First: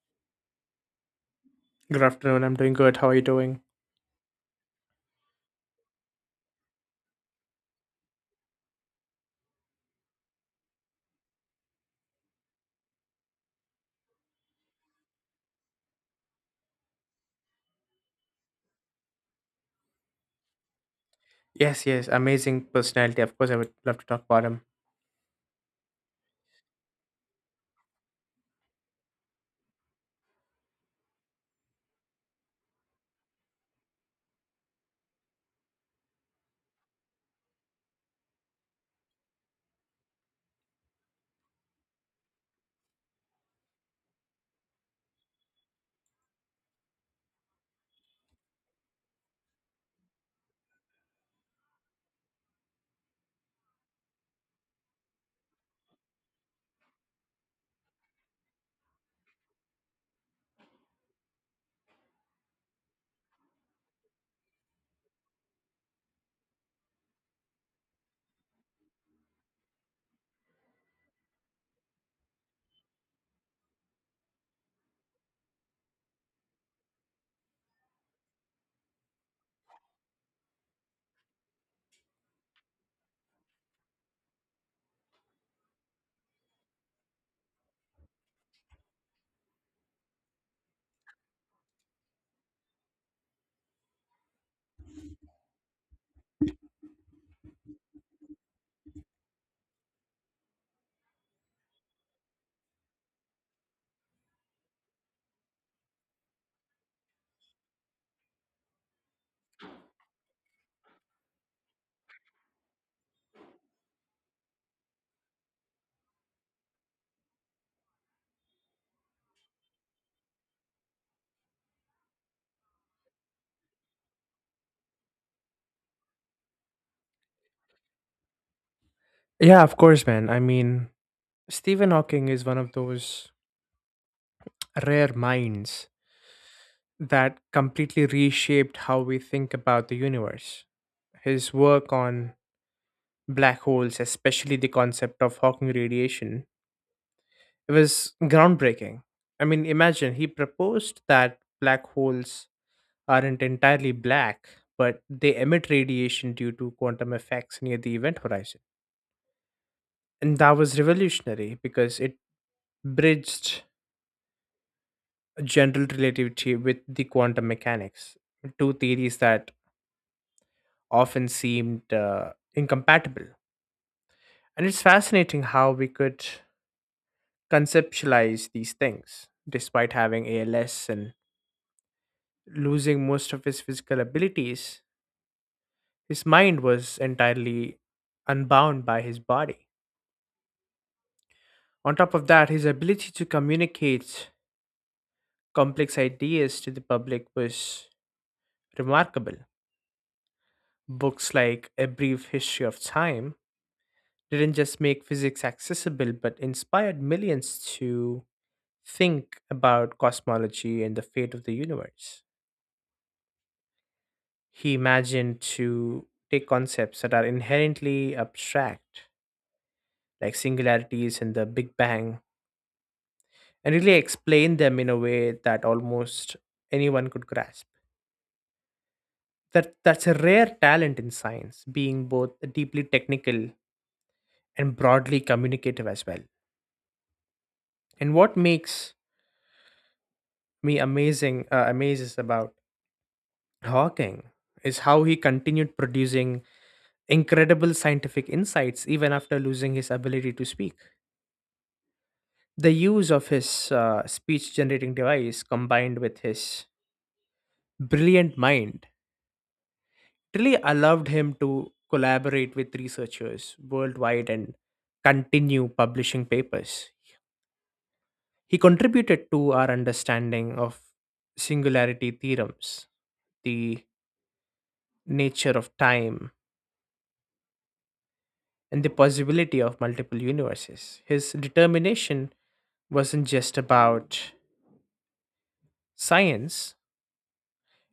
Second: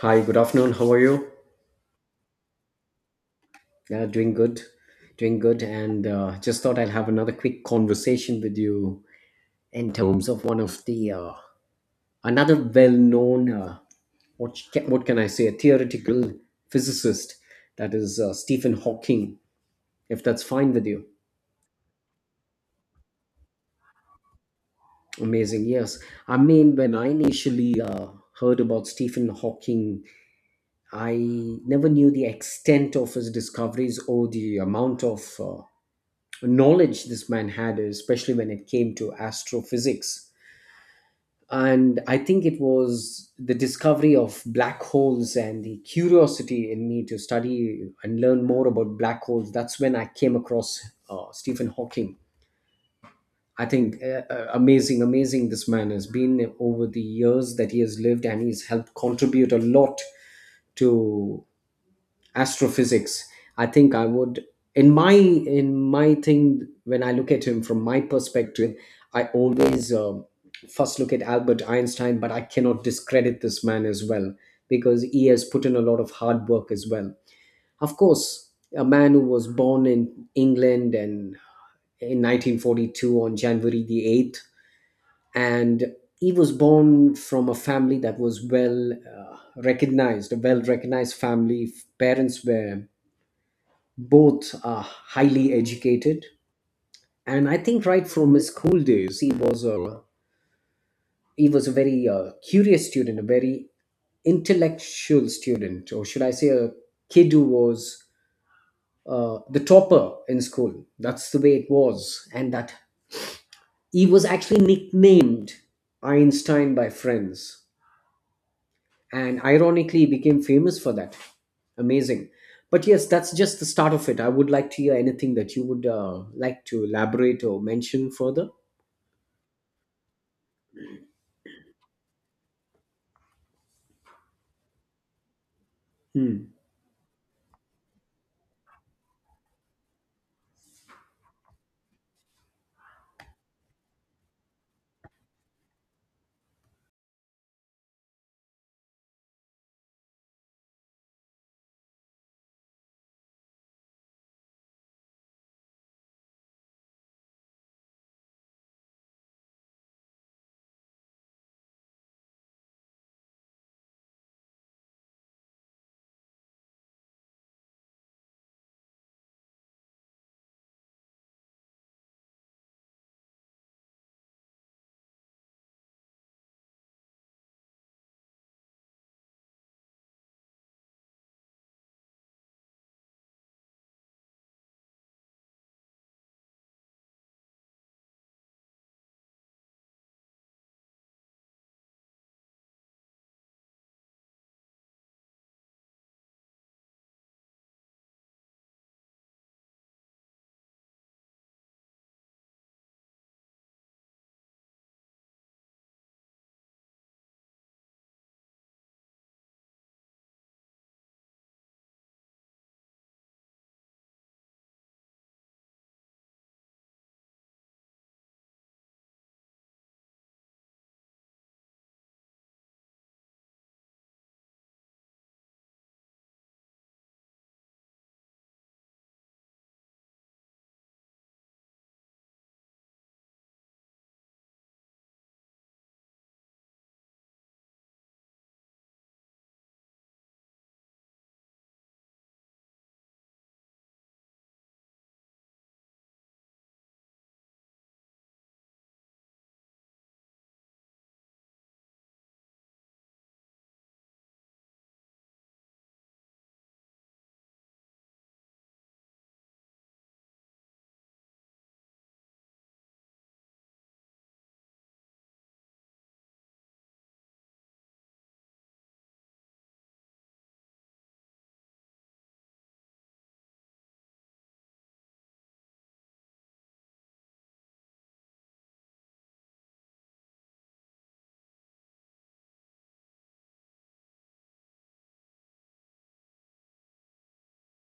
Hi, good afternoon. How are you? Good afternoon. I'm doing good. How are you doing? Yeah, doing good. Doing good. And just thought I'll have another quick conversation with you in terms of one of the another well-known what can I say, a theoretical physicist, that is Stephen Hawking. If that's fine with you, Yes, yes. Amazing personality. Of course, I would love to talk about him. amazing. Yes, I mean when I initially heard about Stephen Hawking, I never knew the extent of his discoveries or the amount of knowledge this man had, especially when it came to astrophysics. And I think it was the discovery of black holes and the curiosity in me to study and learn more about black holes. That's when I came across Stephen Hawking. I think amazing, amazing this man has been over the years that he has lived, and he's helped contribute a lot to astrophysics. I think I would, in my thing, when I look at him from my perspective, I always first look at Albert Einstein, but I cannot discredit this man as well, because he has put in a lot of hard work as well. Of course, a man who was born in England, and in 1942 on January the 8th. And he was born from a family that was well, recognized, a well recognized family. Parents were both are highly educated. And I think right from his school days, he was a very curious student, a very intellectual student, or should I say a kid who was the topper in school. That's the way it was. And that he was actually nicknamed Einstein by friends, and ironically he became famous for that. Amazing. But yes, that's just the start of it. I would like to hear anything that you would like to elaborate or mention further. Yeah, of course, man. I mean, Stephen Hawking is one of those rare minds Hmm. that completely reshaped how we think about the universe. His work on black holes, especially the concept of Hawking radiation, it was groundbreaking. I mean, imagine he proposed that black holes aren't entirely black, but they emit radiation due to quantum effects near the event horizon. And that was revolutionary because it bridged general relativity with the quantum mechanics, two theories that often seemed incompatible. And it's fascinating how we could conceptualize these things. Despite having ALS and losing most of his physical abilities, his mind was entirely unbound by his body. On top of that, his ability to communicate complex ideas to the public was remarkable. Books like A Brief History of Time didn't just make physics accessible, but inspired millions to think about cosmology and the fate of the universe. He imagined to take concepts that are inherently abstract, like singularities and the Big Bang, and really explain them in a way that almost anyone could grasp. That's a rare talent in science, being both deeply technical and broadly communicative as well. And what makes me amazes about Hawking is how he continued producing incredible scientific insights even after losing his ability to speak. The use of his speech generating device combined with his brilliant mind really allowed him to collaborate with researchers worldwide and continue publishing papers. He contributed to our understanding of singularity theorems, the nature of time, and the possibility of multiple universes. His determination wasn't just about science.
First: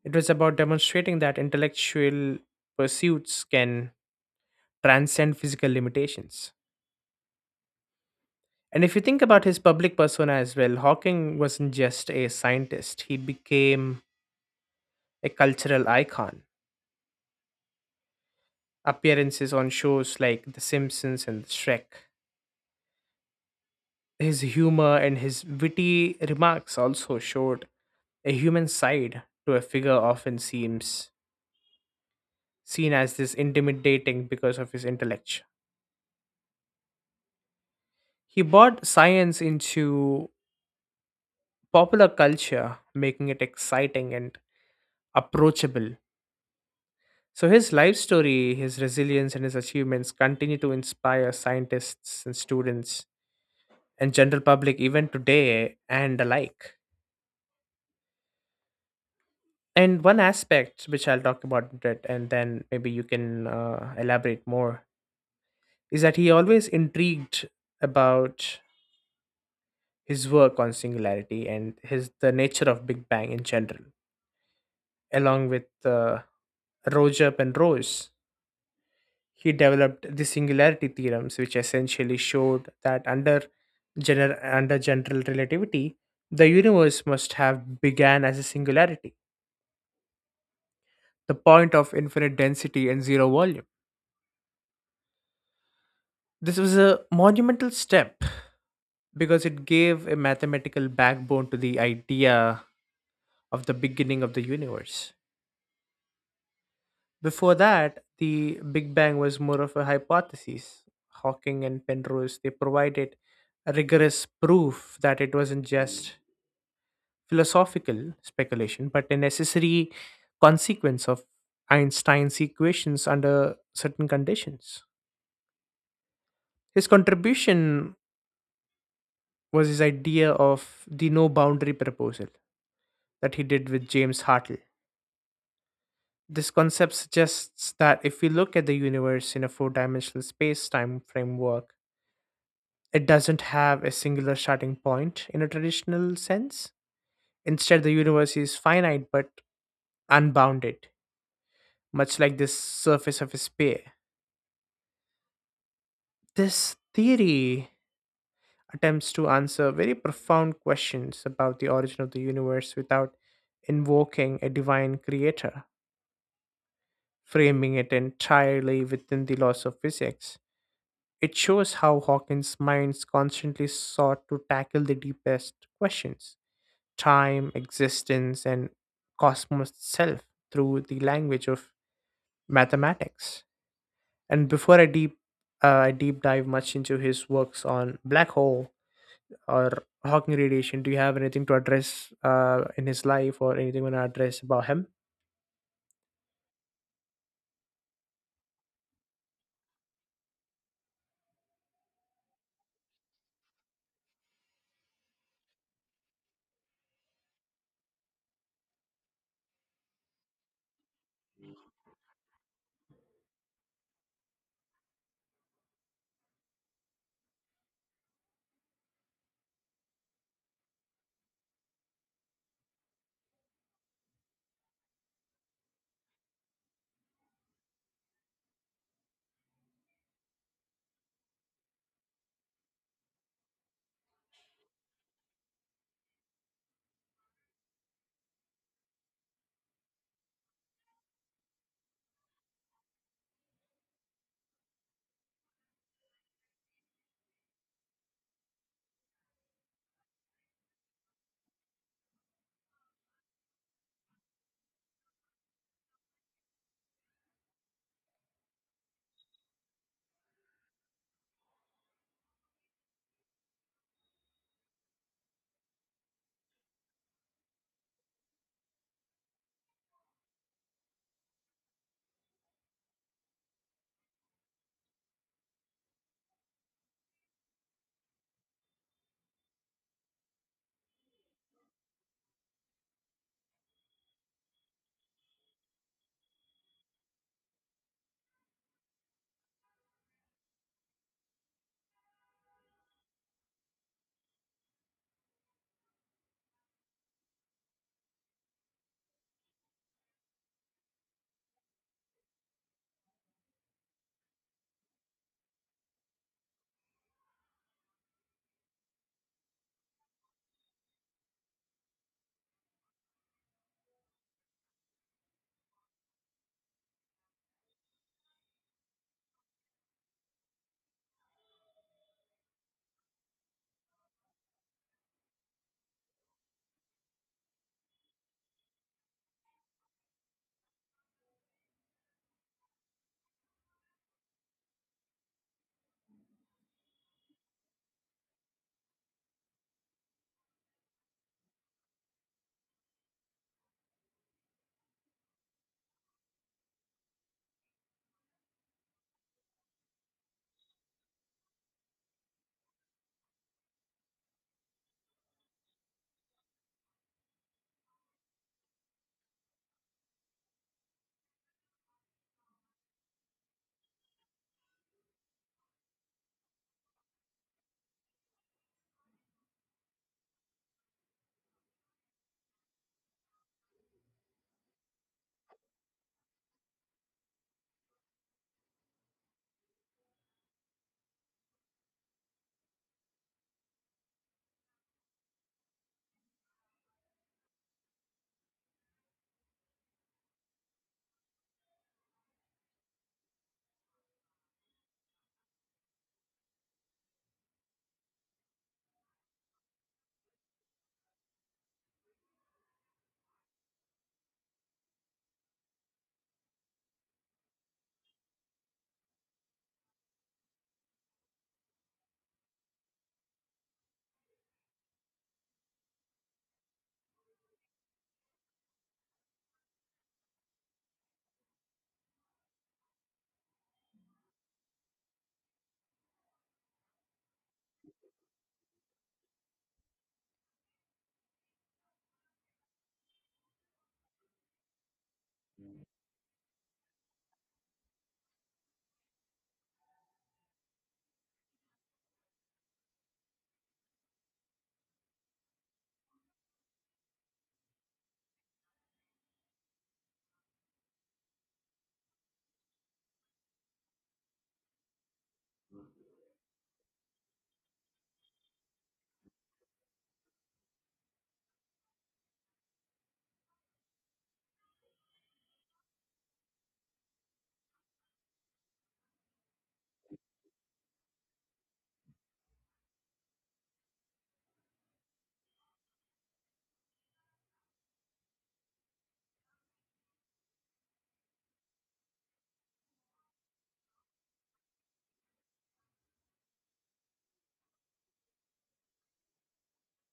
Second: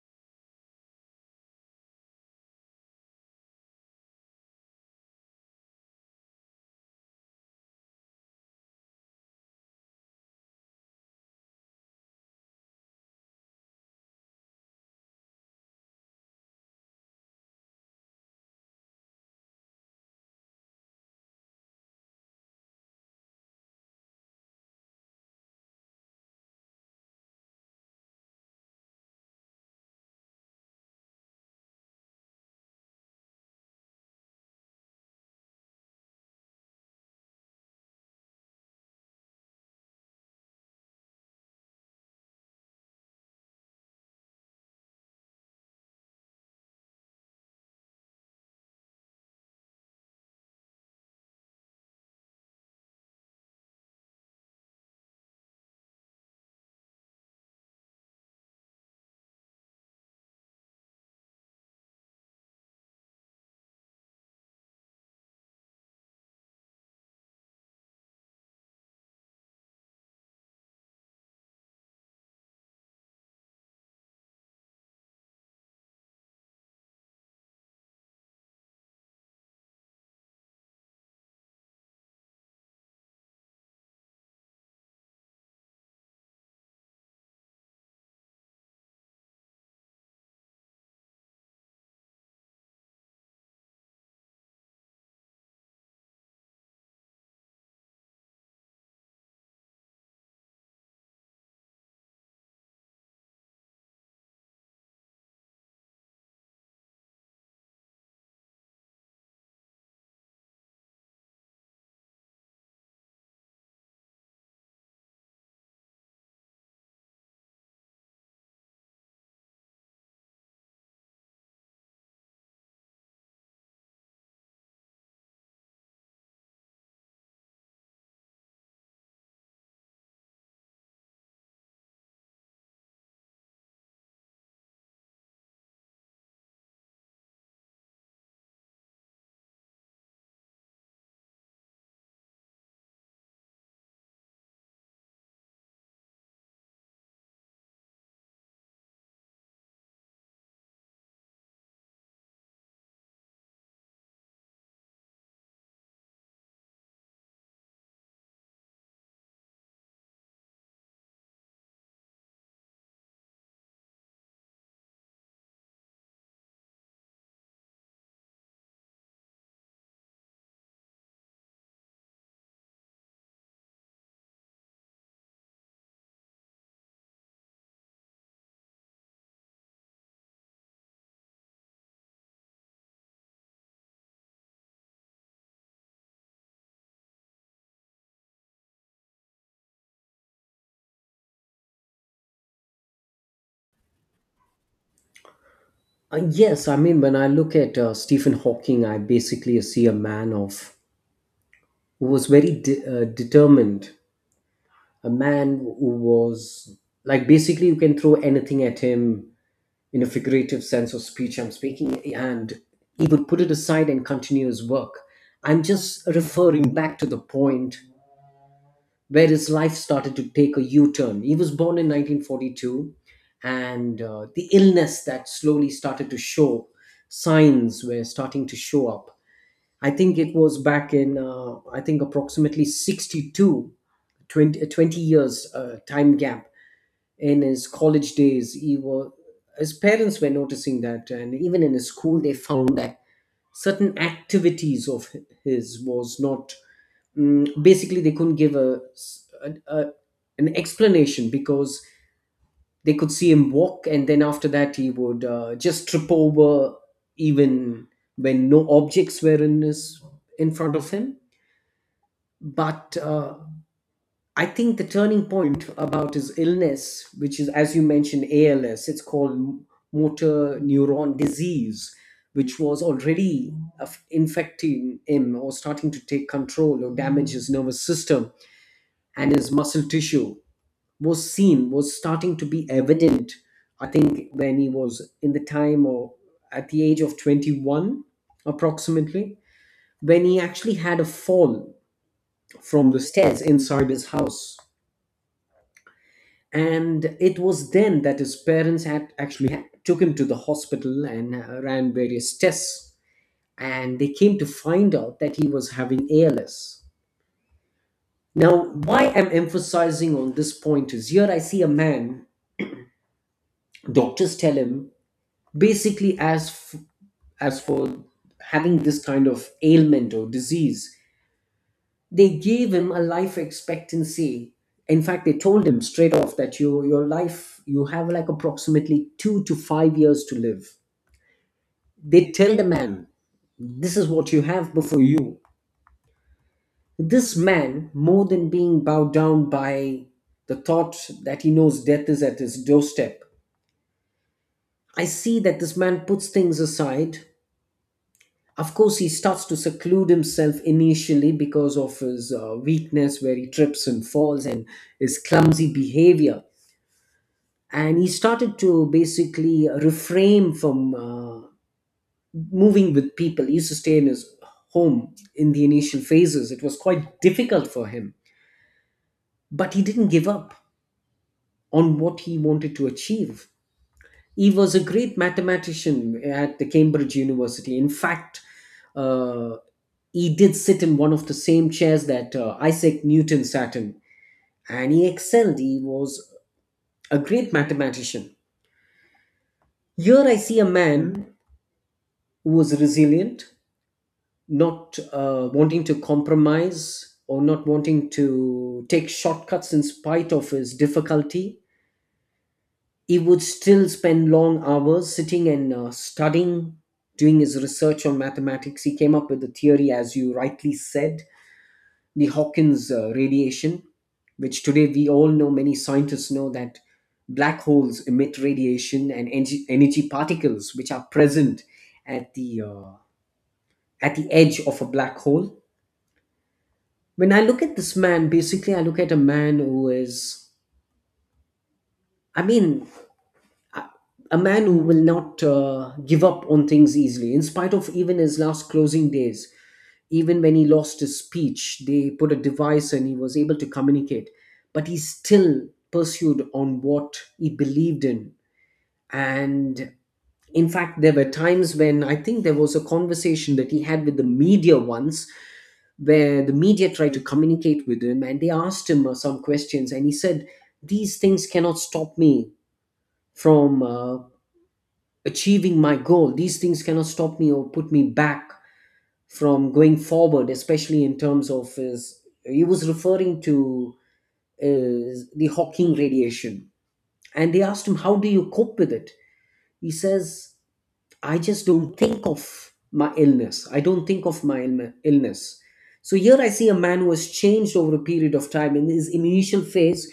It was about demonstrating that intellectual pursuits can transcend physical limitations. And if you think about his public persona as well, Hawking wasn't just a scientist, he became a cultural icon. Appearances on shows like The Simpsons and Shrek, his humor and his witty remarks also showed a human side to a figure often seems seen as this intimidating because of his intellect. He brought science into popular culture, making it exciting and approachable. So, his life story, his resilience, and his achievements continue to inspire scientists and students and general public even today and alike. And one aspect which I'll talk about it and then maybe you can elaborate more is that he always intrigued about his work on singularity and his the nature of Big Bang in general, along with uh, Roger Penrose. He developed the singularity theorems, which essentially showed that under general relativity, the universe must have began as a singularity, the point of infinite density and zero volume. This was a monumental step because it gave a mathematical backbone to the idea of the beginning of the universe. Before that, the Big Bang was more of a hypothesis. Hawking and Penrose, they provided a rigorous proof that it wasn't just philosophical speculation, but a necessary consequence of Einstein's equations under certain conditions. His contribution was his idea of the no boundary proposal that he did with James Hartle. This concept suggests that if we look at the universe in a four dimensional space time framework, it doesn't have a singular starting point in a traditional sense. Instead, the universe is finite but unbounded, much like the surface of a sphere. This theory attempts to answer very profound questions about the origin of the universe without invoking a divine creator, framing it entirely within the laws of physics. It shows how Hawking's minds constantly sought to tackle the deepest questions: time, existence, and cosmos itself, through the language of mathematics. And before I deep dive much into his works on black hole or Hawking radiation? Do you have anything to address in his life or anything you want to address about him? Yes, I mean, when I look at Stephen Hawking, I basically see a man of who was very determined, a man who was like basically you can throw anything at him, in a figurative sense of speech I'm speaking, and he would put it aside and continue his work. I'm just referring back to the point where his life started to take a U-turn. He was born in 1942, and the illness that slowly started to show signs were starting to show up. I think it was back in I think approximately 62, 20 years time gap in his college days. He was, his parents were noticing that, and even in his school, they found that certain activities of his was not, basically they couldn't give a, an explanation, because they could see him walk, and then after that he would just trip over, even when no objects were in front of him. But I think the turning point about his illness, which is as you mentioned ALS, it's called motor neuron disease, which was already infecting him or starting to take control or damage his nervous system and his muscle tissue, was seen, was starting to be evident. I think when he was in the time or at the age of 21 approximately, when he actually had a fall from the stairs inside his house, and it was then that his parents had actually took him to the hospital and ran various tests, and they came to find out that he was having ALS. Now, why I'm emphasizing on this point is here I see a man. Doctors tell him, basically, as for having this kind of ailment or disease, they gave him a life expectancy. In fact, they told him straight off that your life, you have like approximately 2 to 5 years to live. They tell the man, this is what you have before you. This man, more than being bowed down by the thought that he knows death is at his doorstep, I see that this man puts things aside. Of course, he starts to seclude himself initially because of his weakness, where he trips and falls, and his clumsy behavior. And he started to basically refrain from moving with people. He used to stay in his home. In the initial phases, it was quite difficult for him, but he didn't give up on what he wanted to achieve. He was a great mathematician at the Cambridge University. In fact, uh, he did sit in one of the same chairs that Isaac Newton sat in, and he excelled. He was a great mathematician. Here I see a man who was resilient, not wanting to compromise or not wanting to take shortcuts in spite of his difficulty. He would still spend long hours sitting and studying, doing his research on mathematics. He came up with the theory, as you rightly said, the Hawkins radiation, which today we all know, many scientists know, that black holes emit radiation and energy, energy particles which are present at the uh, at the edge of a black hole. When I look at this man, basically, I look at a man who is, I mean, a a man who will not give up on things easily, in spite of even his last closing days. Even when he lost his speech, they put a device and he was able to communicate. But he still pursued on what he believed in. And in fact, there were times when I think there was a conversation that he had with the media once, where the media tried to communicate with him and they asked him some questions. And he said, these things cannot stop me from achieving my goal. These things cannot stop me or put me back from going forward, especially in terms of his. He was referring to the Hawking radiation, and they asked him, "How do you cope with it?" He says, I just don't think of my illness. I don't think of my illness. So here I see a man who has changed over a period of time. In his initial phase,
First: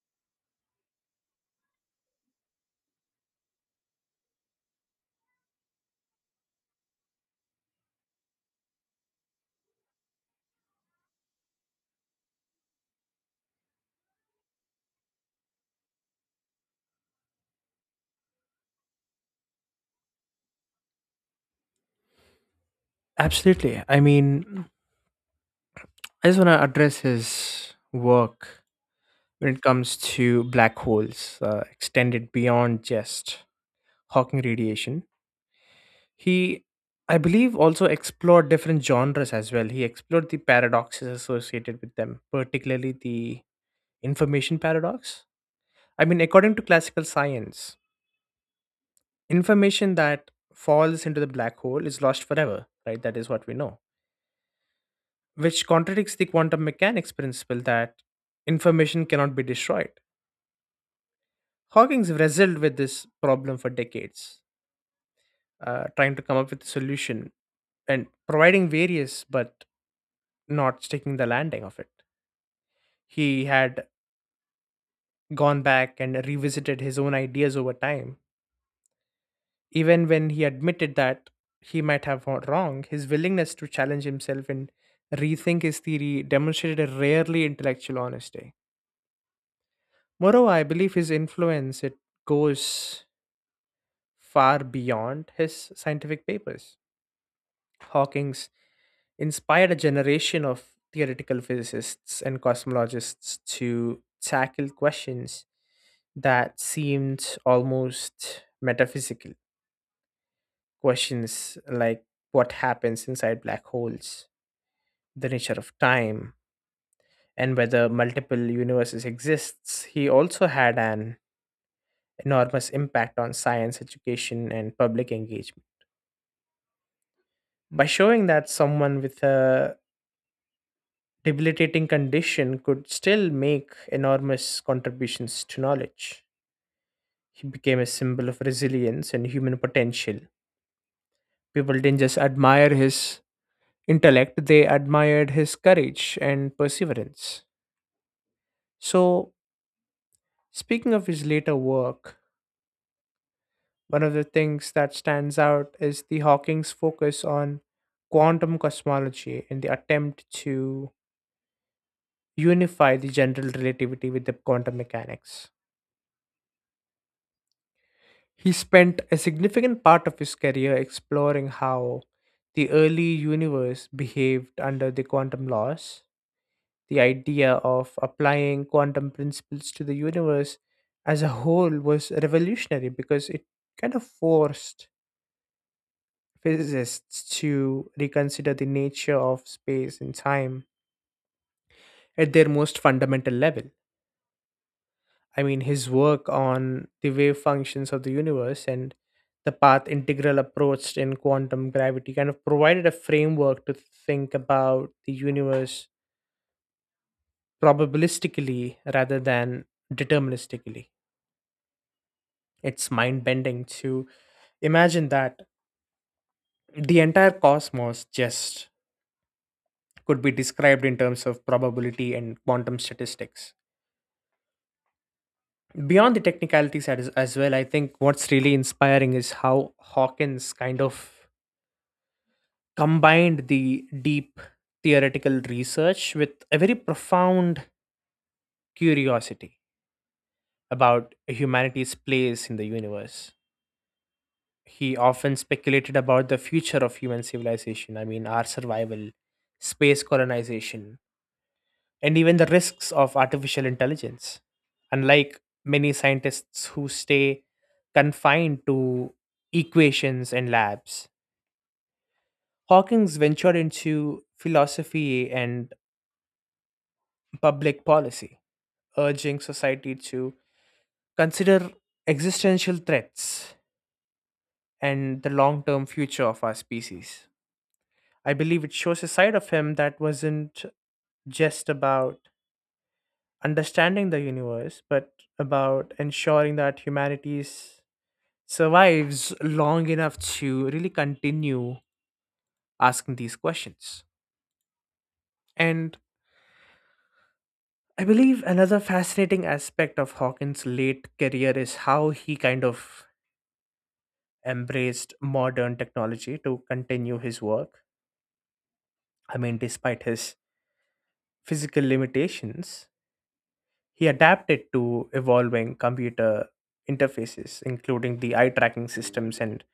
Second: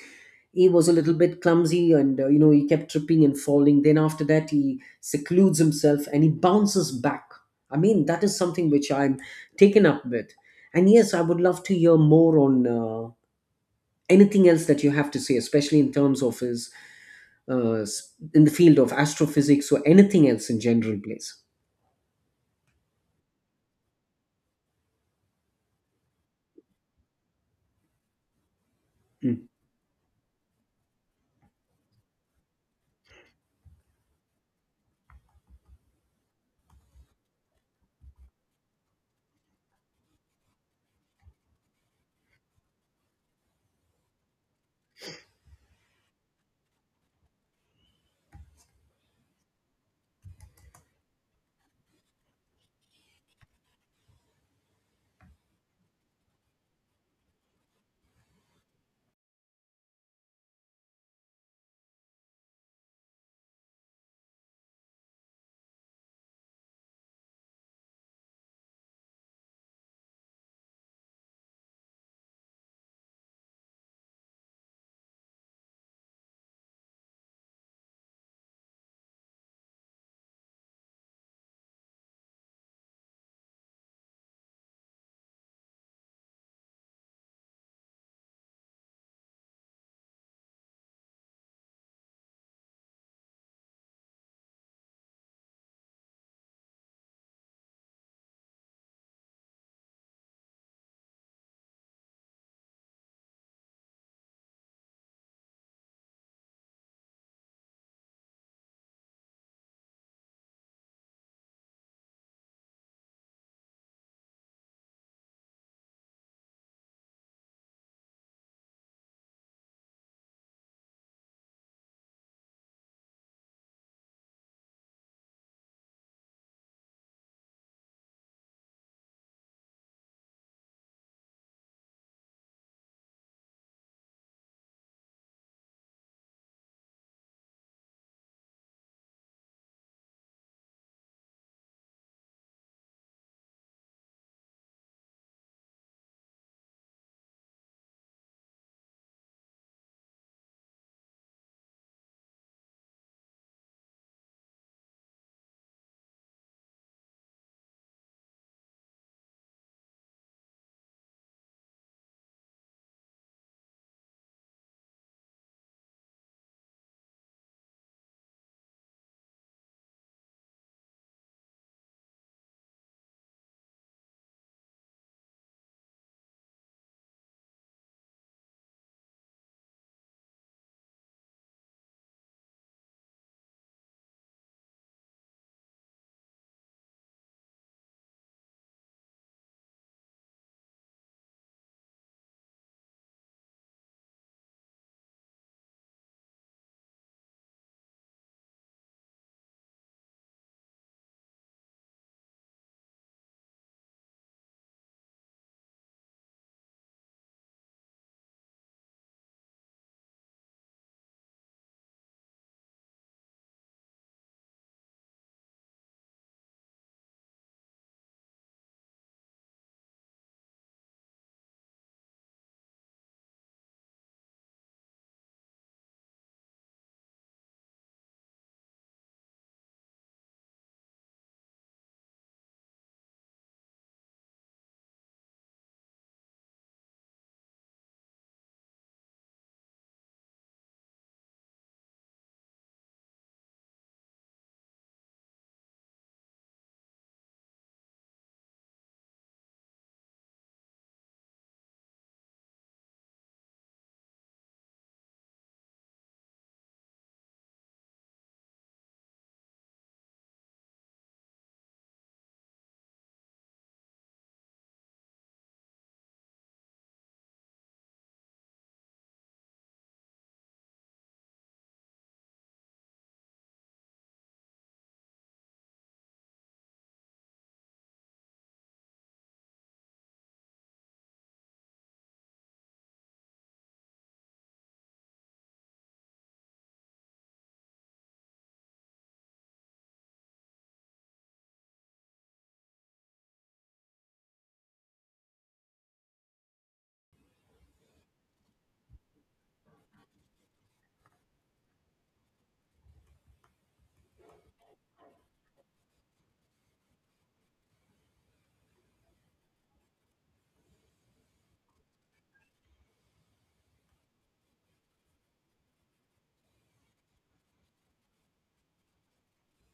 he was a little bit clumsy and you know he kept tripping and falling. Then after that, he secludes himself and he bounces back. I mean that is something which I'm taken up with. And yes, I would love to hear more on anything else that you have to say, especially in terms of his in the field of astrophysics or anything else in general, please. Absolutely. I mean, I just want to address his work when it comes to black holes extended beyond just Hawking radiation. He, I believe, also explored different genres as well. He explored the paradoxes associated with them, particularly the information paradox. I mean, according to classical science, information that falls into the black hole is lost forever, right? That is what we know, which contradicts the quantum mechanics principle that information cannot be destroyed. Hawking's wrestled with this problem for decades, trying to come up with a solution and providing various but not sticking the landing of it. He had gone back and revisited his own ideas over time. Even when he admitted that he might have gone wrong, his willingness to challenge himself and rethink his theory demonstrated a rarely intellectual honesty. Moreover, I believe his influence, it goes far beyond his scientific papers. Hawking's inspired a generation of theoretical physicists and cosmologists to tackle questions that seemed almost metaphysical, questions like what happens inside black holes, the nature of time, and whether multiple universes exists. He also had an enormous impact on science education and public engagement. By showing that someone with a debilitating condition could still make enormous contributions to knowledge, he became a symbol of resilience and human potential. People didn't just admire his intellect, they admired his courage and perseverance. So, speaking of his later work, one of the things that stands out is the Hawking's focus on quantum cosmology in the attempt to unify the general relativity with the quantum mechanics. He spent a significant part of his career exploring how the early universe behaved under the quantum laws. The idea of applying quantum principles to the universe as a whole was revolutionary because it kind of forced physicists to reconsider the nature of space and time at their most fundamental level. I mean, his work on the wave functions of the universe and the path integral approach in quantum gravity kind of provided a framework to think about the universe probabilistically rather than deterministically. It's mind bending to imagine that the entire cosmos just could be described in terms of probability and quantum statistics beyond the technicalities. As well, I think what's really inspiring is how Hawkins kind of combined the deep theoretical research with a very profound curiosity about humanity's place in the universe. He often speculated about the future of human civilization. I mean, our survival, space colonization, and even the risks of artificial intelligence. Unlike many scientists who stay confined to equations and labs, Hawking's ventured into philosophy and public policy, urging society to consider existential threats and the long term future of our species. I believe it shows a side of him that wasn't just about understanding the universe, but about ensuring that humanity's survives long enough to really continue asking these questions. And I believe another fascinating aspect of Hawkins' late career is how he kind of embraced modern technology to continue his work. I mean, despite his physical limitations, he adapted to evolving computer interfaces, including the eye tracking systems and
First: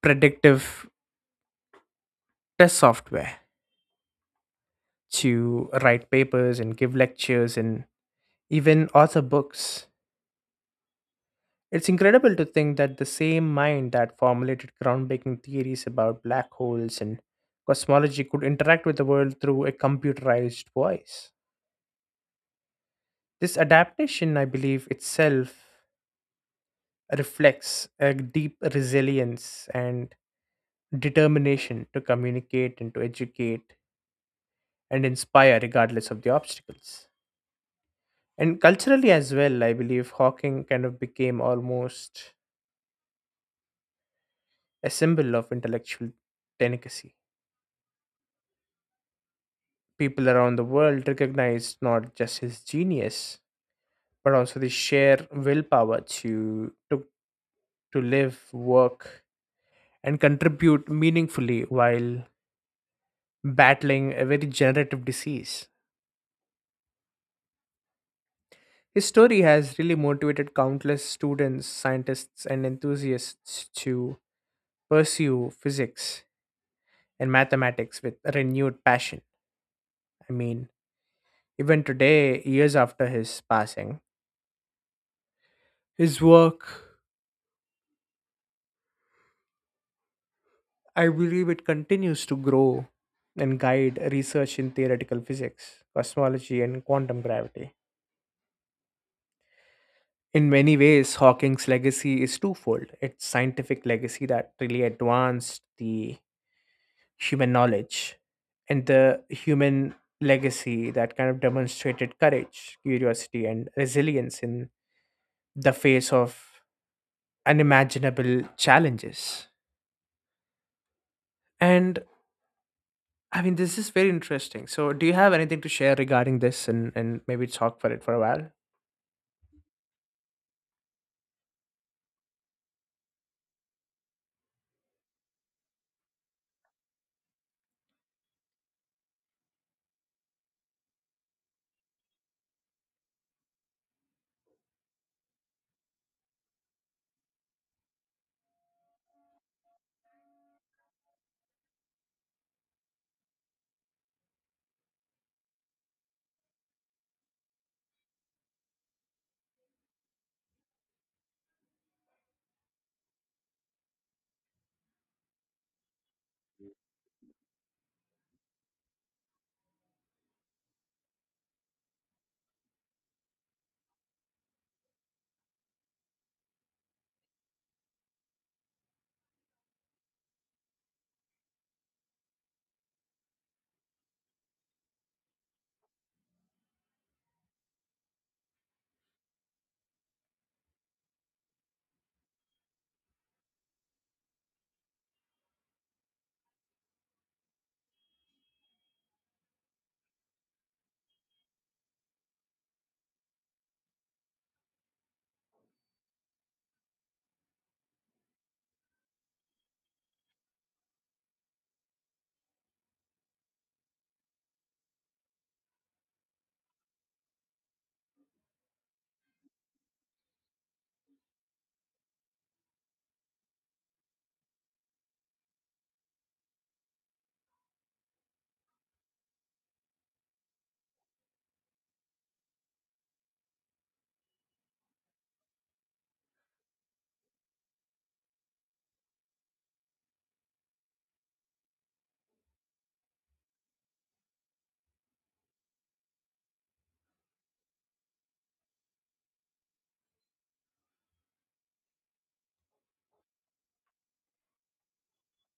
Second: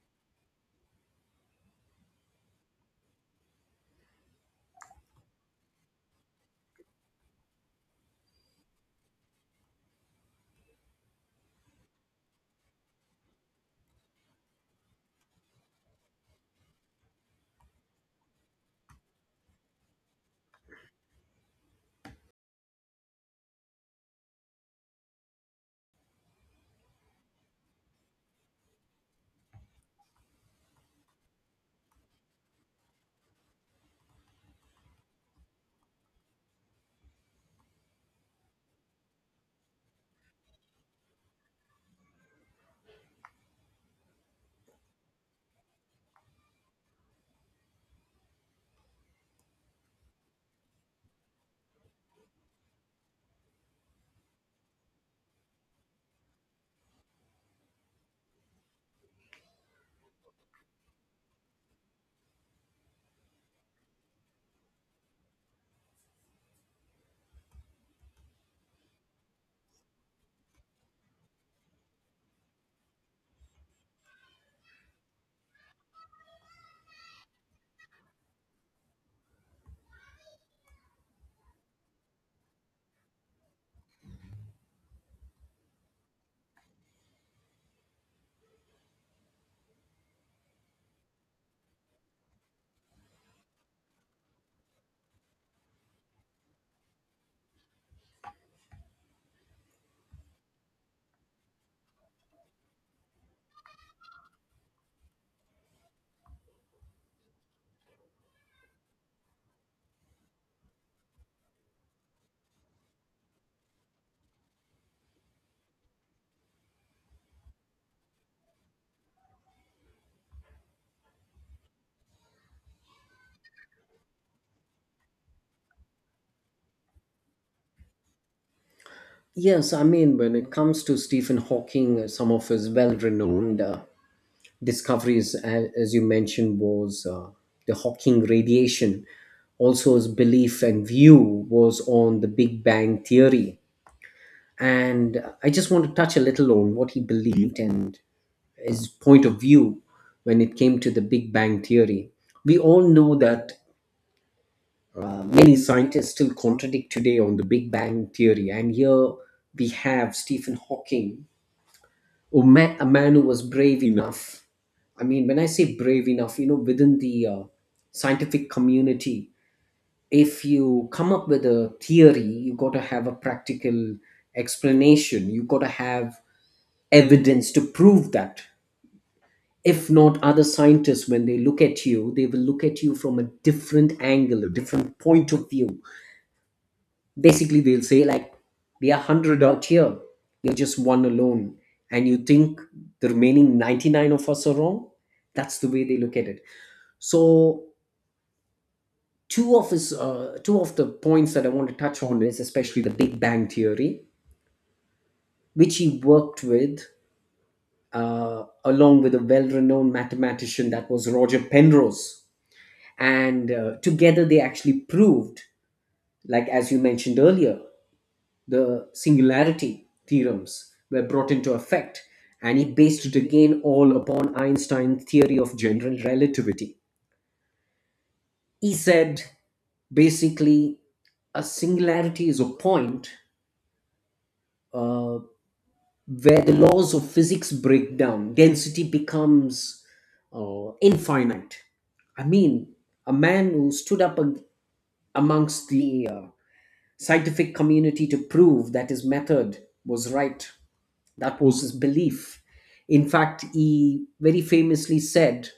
predictive test software, to write papers and give lectures in even author books. It's incredible to think that the same mind that formulated groundbreaking theories about black holes and cosmology could interact with the world through a computerized voice. This adaptation, I believe, itself reflects a deep resilience and determination to communicate and to educate and inspire regardless of the obstacles. And culturally as well, I believe Hawking kind of became almost a symbol of intellectual delicacy. People around the world recognized not just his genius, but also the sheer willpower to live, work, and contribute meaningfully while battling a very generative disease. His story has really motivated countless students, scientists, and enthusiasts to pursue physics and mathematics with renewed passion. I mean, even today, years after his passing, his work, I believe it continues to grow and guide research in theoretical physics, cosmology, and quantum gravity. In many ways, Hawking's legacy is twofold. It's scientific legacy that really advanced the human knowledge and the human legacy that kind of demonstrated courage, curiosity, and resilience in the face of unimaginable challenges. And I mean, this is very interesting. So, do you have anything to share regarding this, and maybe talk for it for a while? Yes, I mean, when it comes to Stephen Hawking, some of his well renowned discoveries, as you mentioned, was the Hawking radiation. Also, his belief and view was on the Big Bang theory. And I just want to touch a little on what he believed and his point of view when it came to the Big Bang theory. We all know that many scientists still contradict today on the Big Bang theory. And here we have Stephen Hawking, or man, a man who was brave enough. I mean, when I say brave enough, you know, within the scientific community, if you come up with a theory, you got to have a practical explanation. You got to have evidence to prove that. If not, other scientists, when they look at you, they will look at you from a different angle, a different point of view. Basically they'll say, like, we are 100 out here, you're just one alone, and you think the remaining 99 of us are wrong. That's the way they look at it. So, two of his, two of the points that I want to touch on is especially the Big Bang theory, which he worked with, along with a well-renowned mathematician, that was Roger Penrose. And together they actually proved, like as you mentioned earlier, the singularity theorems were brought into effect, and he based it again all upon Einstein's theory of general relativity. He said basically a singularity is a point uh, where the laws of physics break down, density becomes infinite. I mean, a man who stood up amongst the scientific community to prove that his method was right. That was his belief. In fact, he very famously said,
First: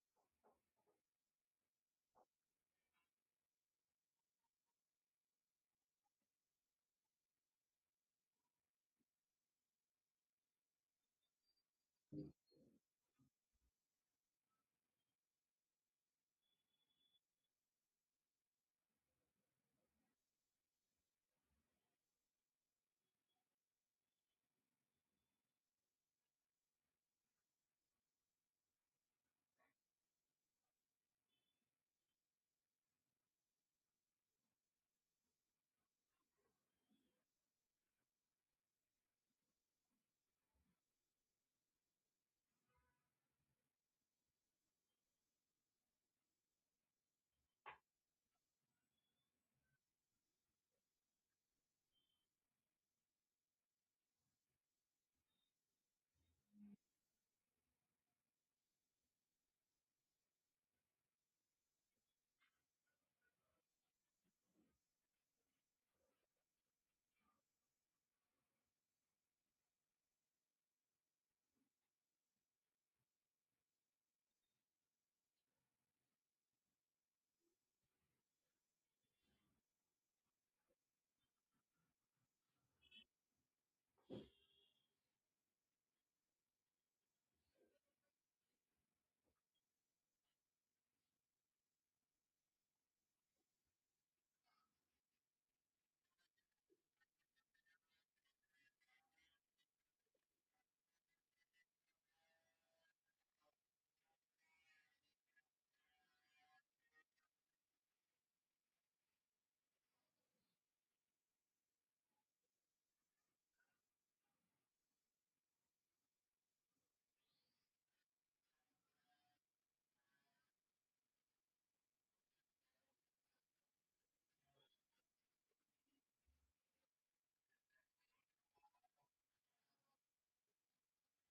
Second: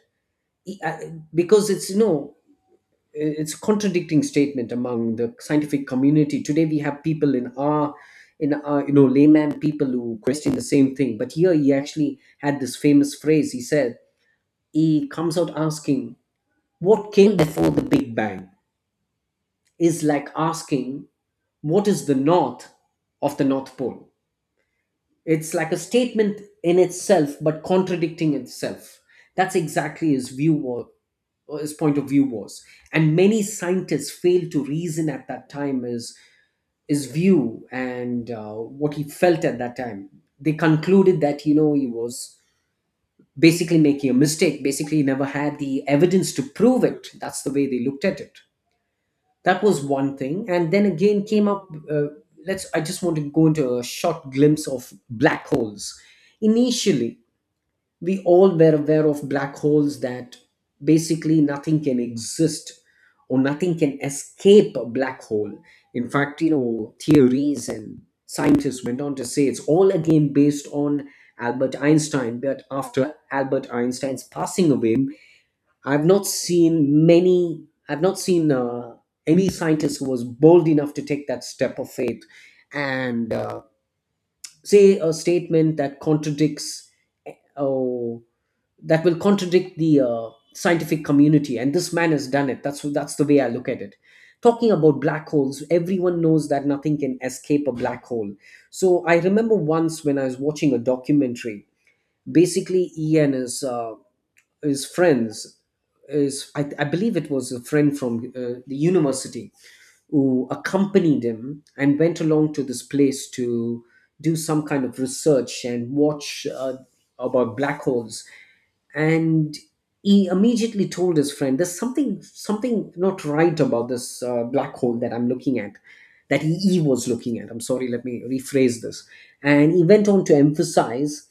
because it's, you know, it's a contradicting statement among the scientific community today. We have people in our, you know, layman people who question the same thing, but here he actually had this famous phrase. He said, he comes out asking, "What came before the Big Bang?" is like asking, "What is the north of the North Pole?" It's like a statement in itself, but contradicting itself. That's exactly his or his point of view was. And many scientists failed to reason at that time his view and what he felt at that time. They concluded that, he was basically making a mistake. Basically, he never had the evidence to prove it. That's the way they looked at it. That was one thing. And then again came up, let's I just want to go into a short glimpse of black holes initially. We all were aware of black holes, that basically nothing can exist or nothing can escape a black hole. In fact, theories and scientists went on to say it's all again based on Albert Einstein. But after Albert Einstein's passing away, I've not seen many, I've not seen any scientist who was bold enough to take that step of faith and say a statement that contradicts, eh, oh, that will contradict the scientific community. And this man has done it. That's the way I look at it. Talking about black holes, everyone knows that nothing can escape a black hole. So I remember once when I was watching a documentary. Basically, Ian is. His friends is, I believe it was a friend from the university, who accompanied him and went along to this place to do some kind of research and watch, about black holes. And he immediately told his friend, there's something not right about this, black hole that I'm looking at. That he was looking at. I'm sorry, let me rephrase this. And he went on to emphasize,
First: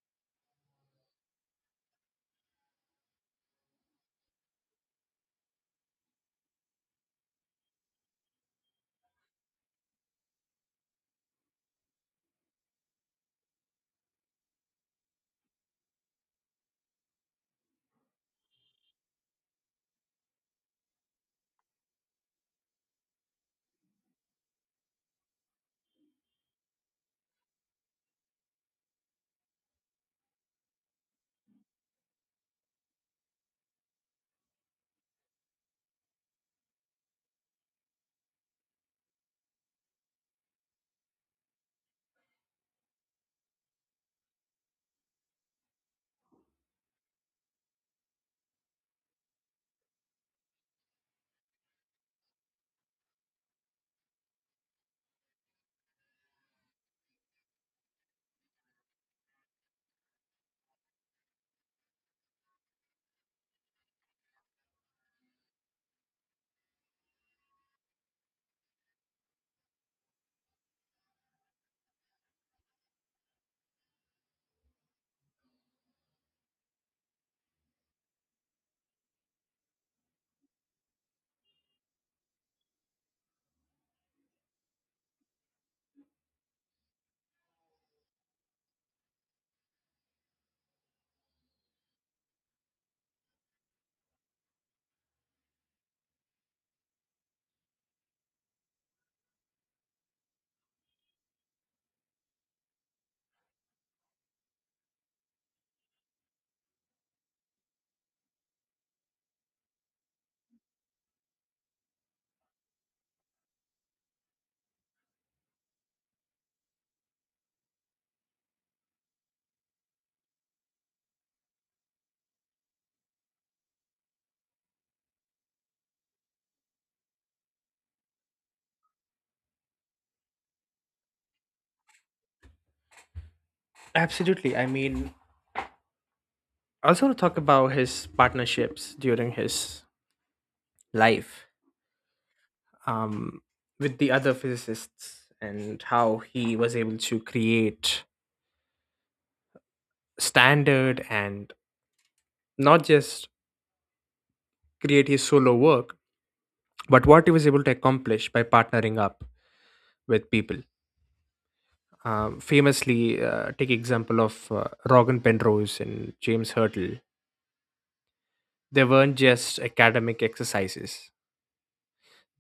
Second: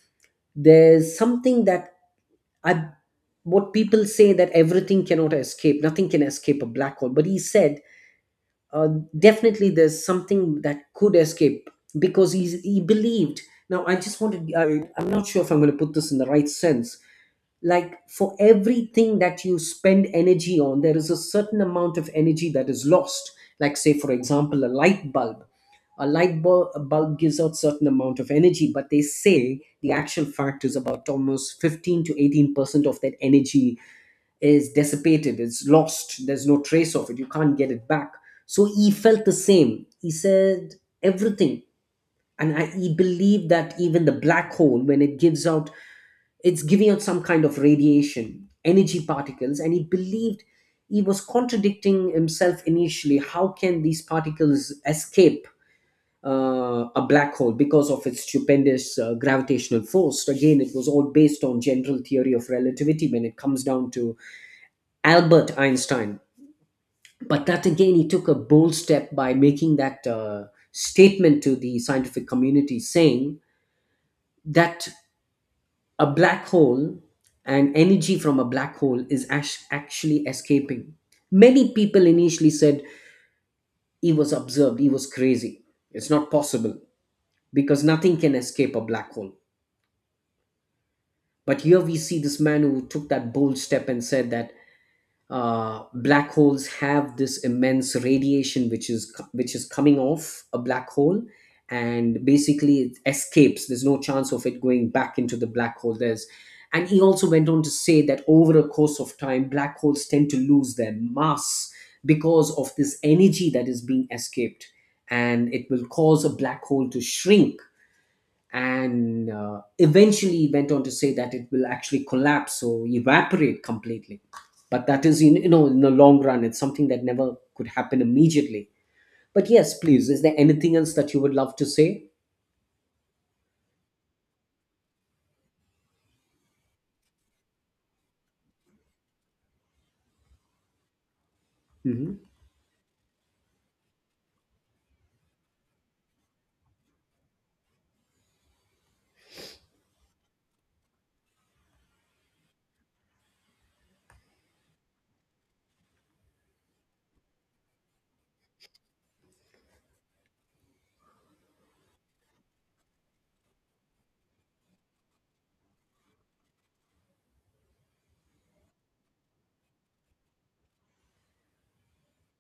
there's something that I, what people say, that everything cannot escape, nothing can escape a black hole. But he said, uh, definitely there's something that could escape. Because he believed. Now, I just wanted, I'm not sure if I'm going to put this in the right sense. Like, for everything that you spend energy on, there is a certain amount of energy that is lost. Like, say, for example, a light bulb. A light bulb, a bulb gives out certain amount of energy, but they say the actual fact is about almost 15 to 18% of that energy is dissipated, it's lost, there's no trace of it, you can't get it back. So he felt the same. He said everything. He believed that even the black hole, when it gives out, it's giving out some kind of radiation, energy particles. And he believed, he was contradicting himself initially. How can these particles escape a black hole because of its stupendous gravitational force? Again, it was all based on general theory of relativity when it comes down to Albert Einstein. But that again, he took a bold step by making that, statement to the scientific community, saying that a black hole and energy from a black hole is actually escaping. Many people initially said he was observed, he was crazy. It's not possible, because nothing can escape a black hole. But here we see this man who took that bold step and said that, black holes have this immense radiation which is coming off a black hole. And basically it escapes, there's no chance of it going back into the black hole. There's And he also went on to say that over a course of time, black holes tend to lose their mass because of this energy that is being escaped, and it will cause a black hole to shrink. And eventually went on to say that it will actually collapse or evaporate completely. But that is, you know, in the long run, it's something that never could happen immediately. But yes, please, is there anything else that you would love to say? Absolutely. I mean, I also want to talk about his partnerships during his life, Hmm. um, with the other physicists and how he was able to create standard and not just create his solo work, but what he was able to accomplish by partnering up with people. Famously, take example of Rogan Penrose and James Hurtle. They weren't just academic exercises.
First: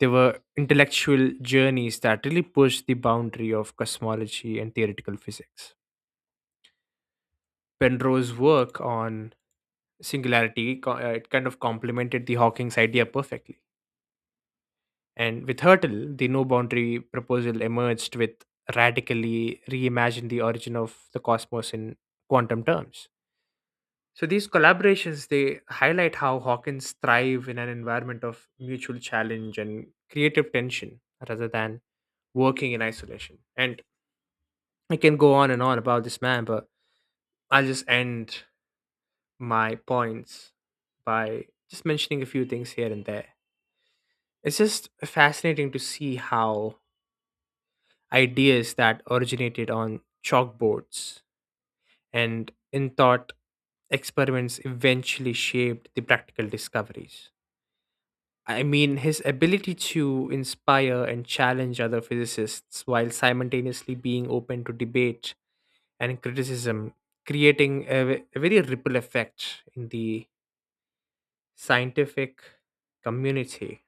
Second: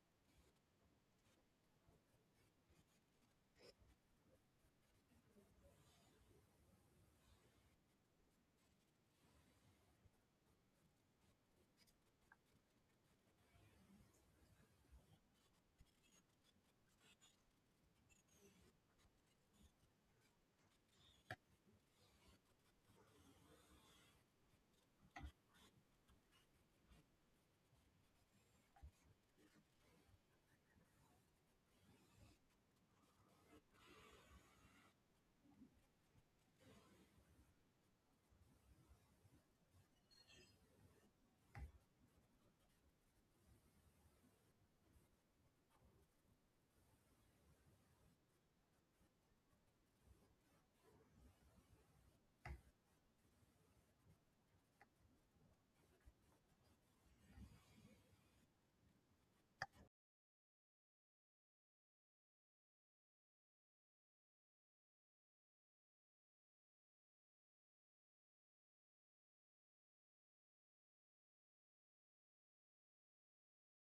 They were intellectual journeys that really pushed the boundary of cosmology and theoretical physics. Penrose's work on singularity it kind of complemented the Hawking's idea perfectly. And with Hurtle, the no boundary proposal emerged with radically reimagined the origin of the cosmos in quantum terms. So these collaborations, they highlight how Hawkins thrive in an environment of mutual challenge and creative tension rather than working in isolation. And I can go on and on about this man, but I'll just end my points by just mentioning a few things here and there. It's just fascinating to see how ideas that originated on chalkboards and in thought experiments eventually shaped the practical discoveries. I mean, his ability to inspire and challenge other physicists while simultaneously being open to debate and criticism, creating a very ripple effect in the scientific community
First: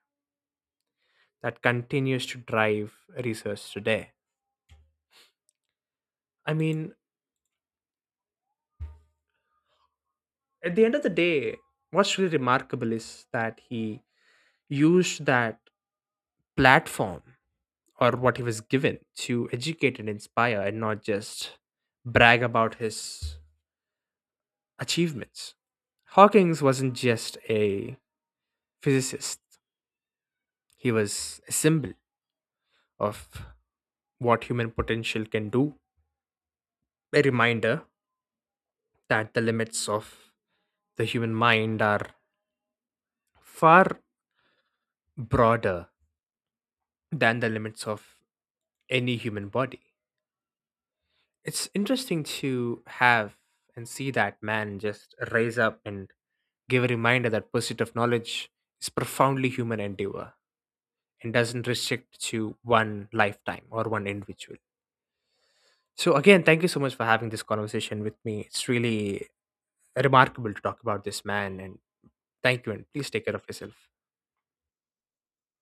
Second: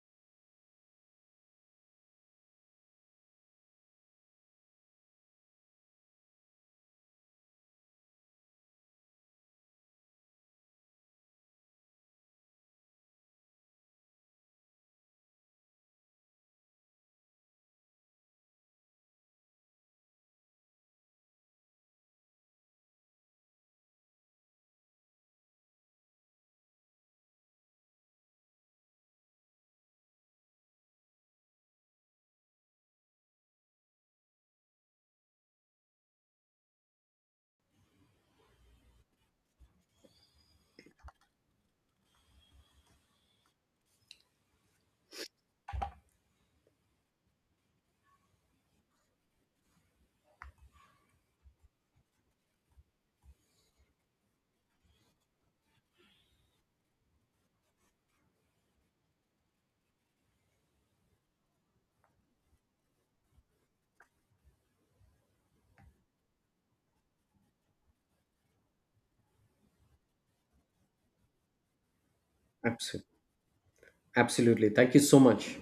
that continues to drive research today. I mean, at the end of the day, what's really remarkable is that he used that platform or what he was given to educate and inspire and not just brag about his achievements. Hawkins wasn't just a physicist, he was a symbol of what human potential can do, a reminder that the limits of the human mind are far broader than the limits of any human body. It's interesting to have and see that man just raise up and give a reminder that pursuit of knowledge is profoundly human endeavor and doesn't restrict to one lifetime or one individual. So again, thank you so much for having this conversation with me. It's really remarkable to talk about this man, and thank you, and please Absolutely. take care of yourself. Absolutely, thank you so much.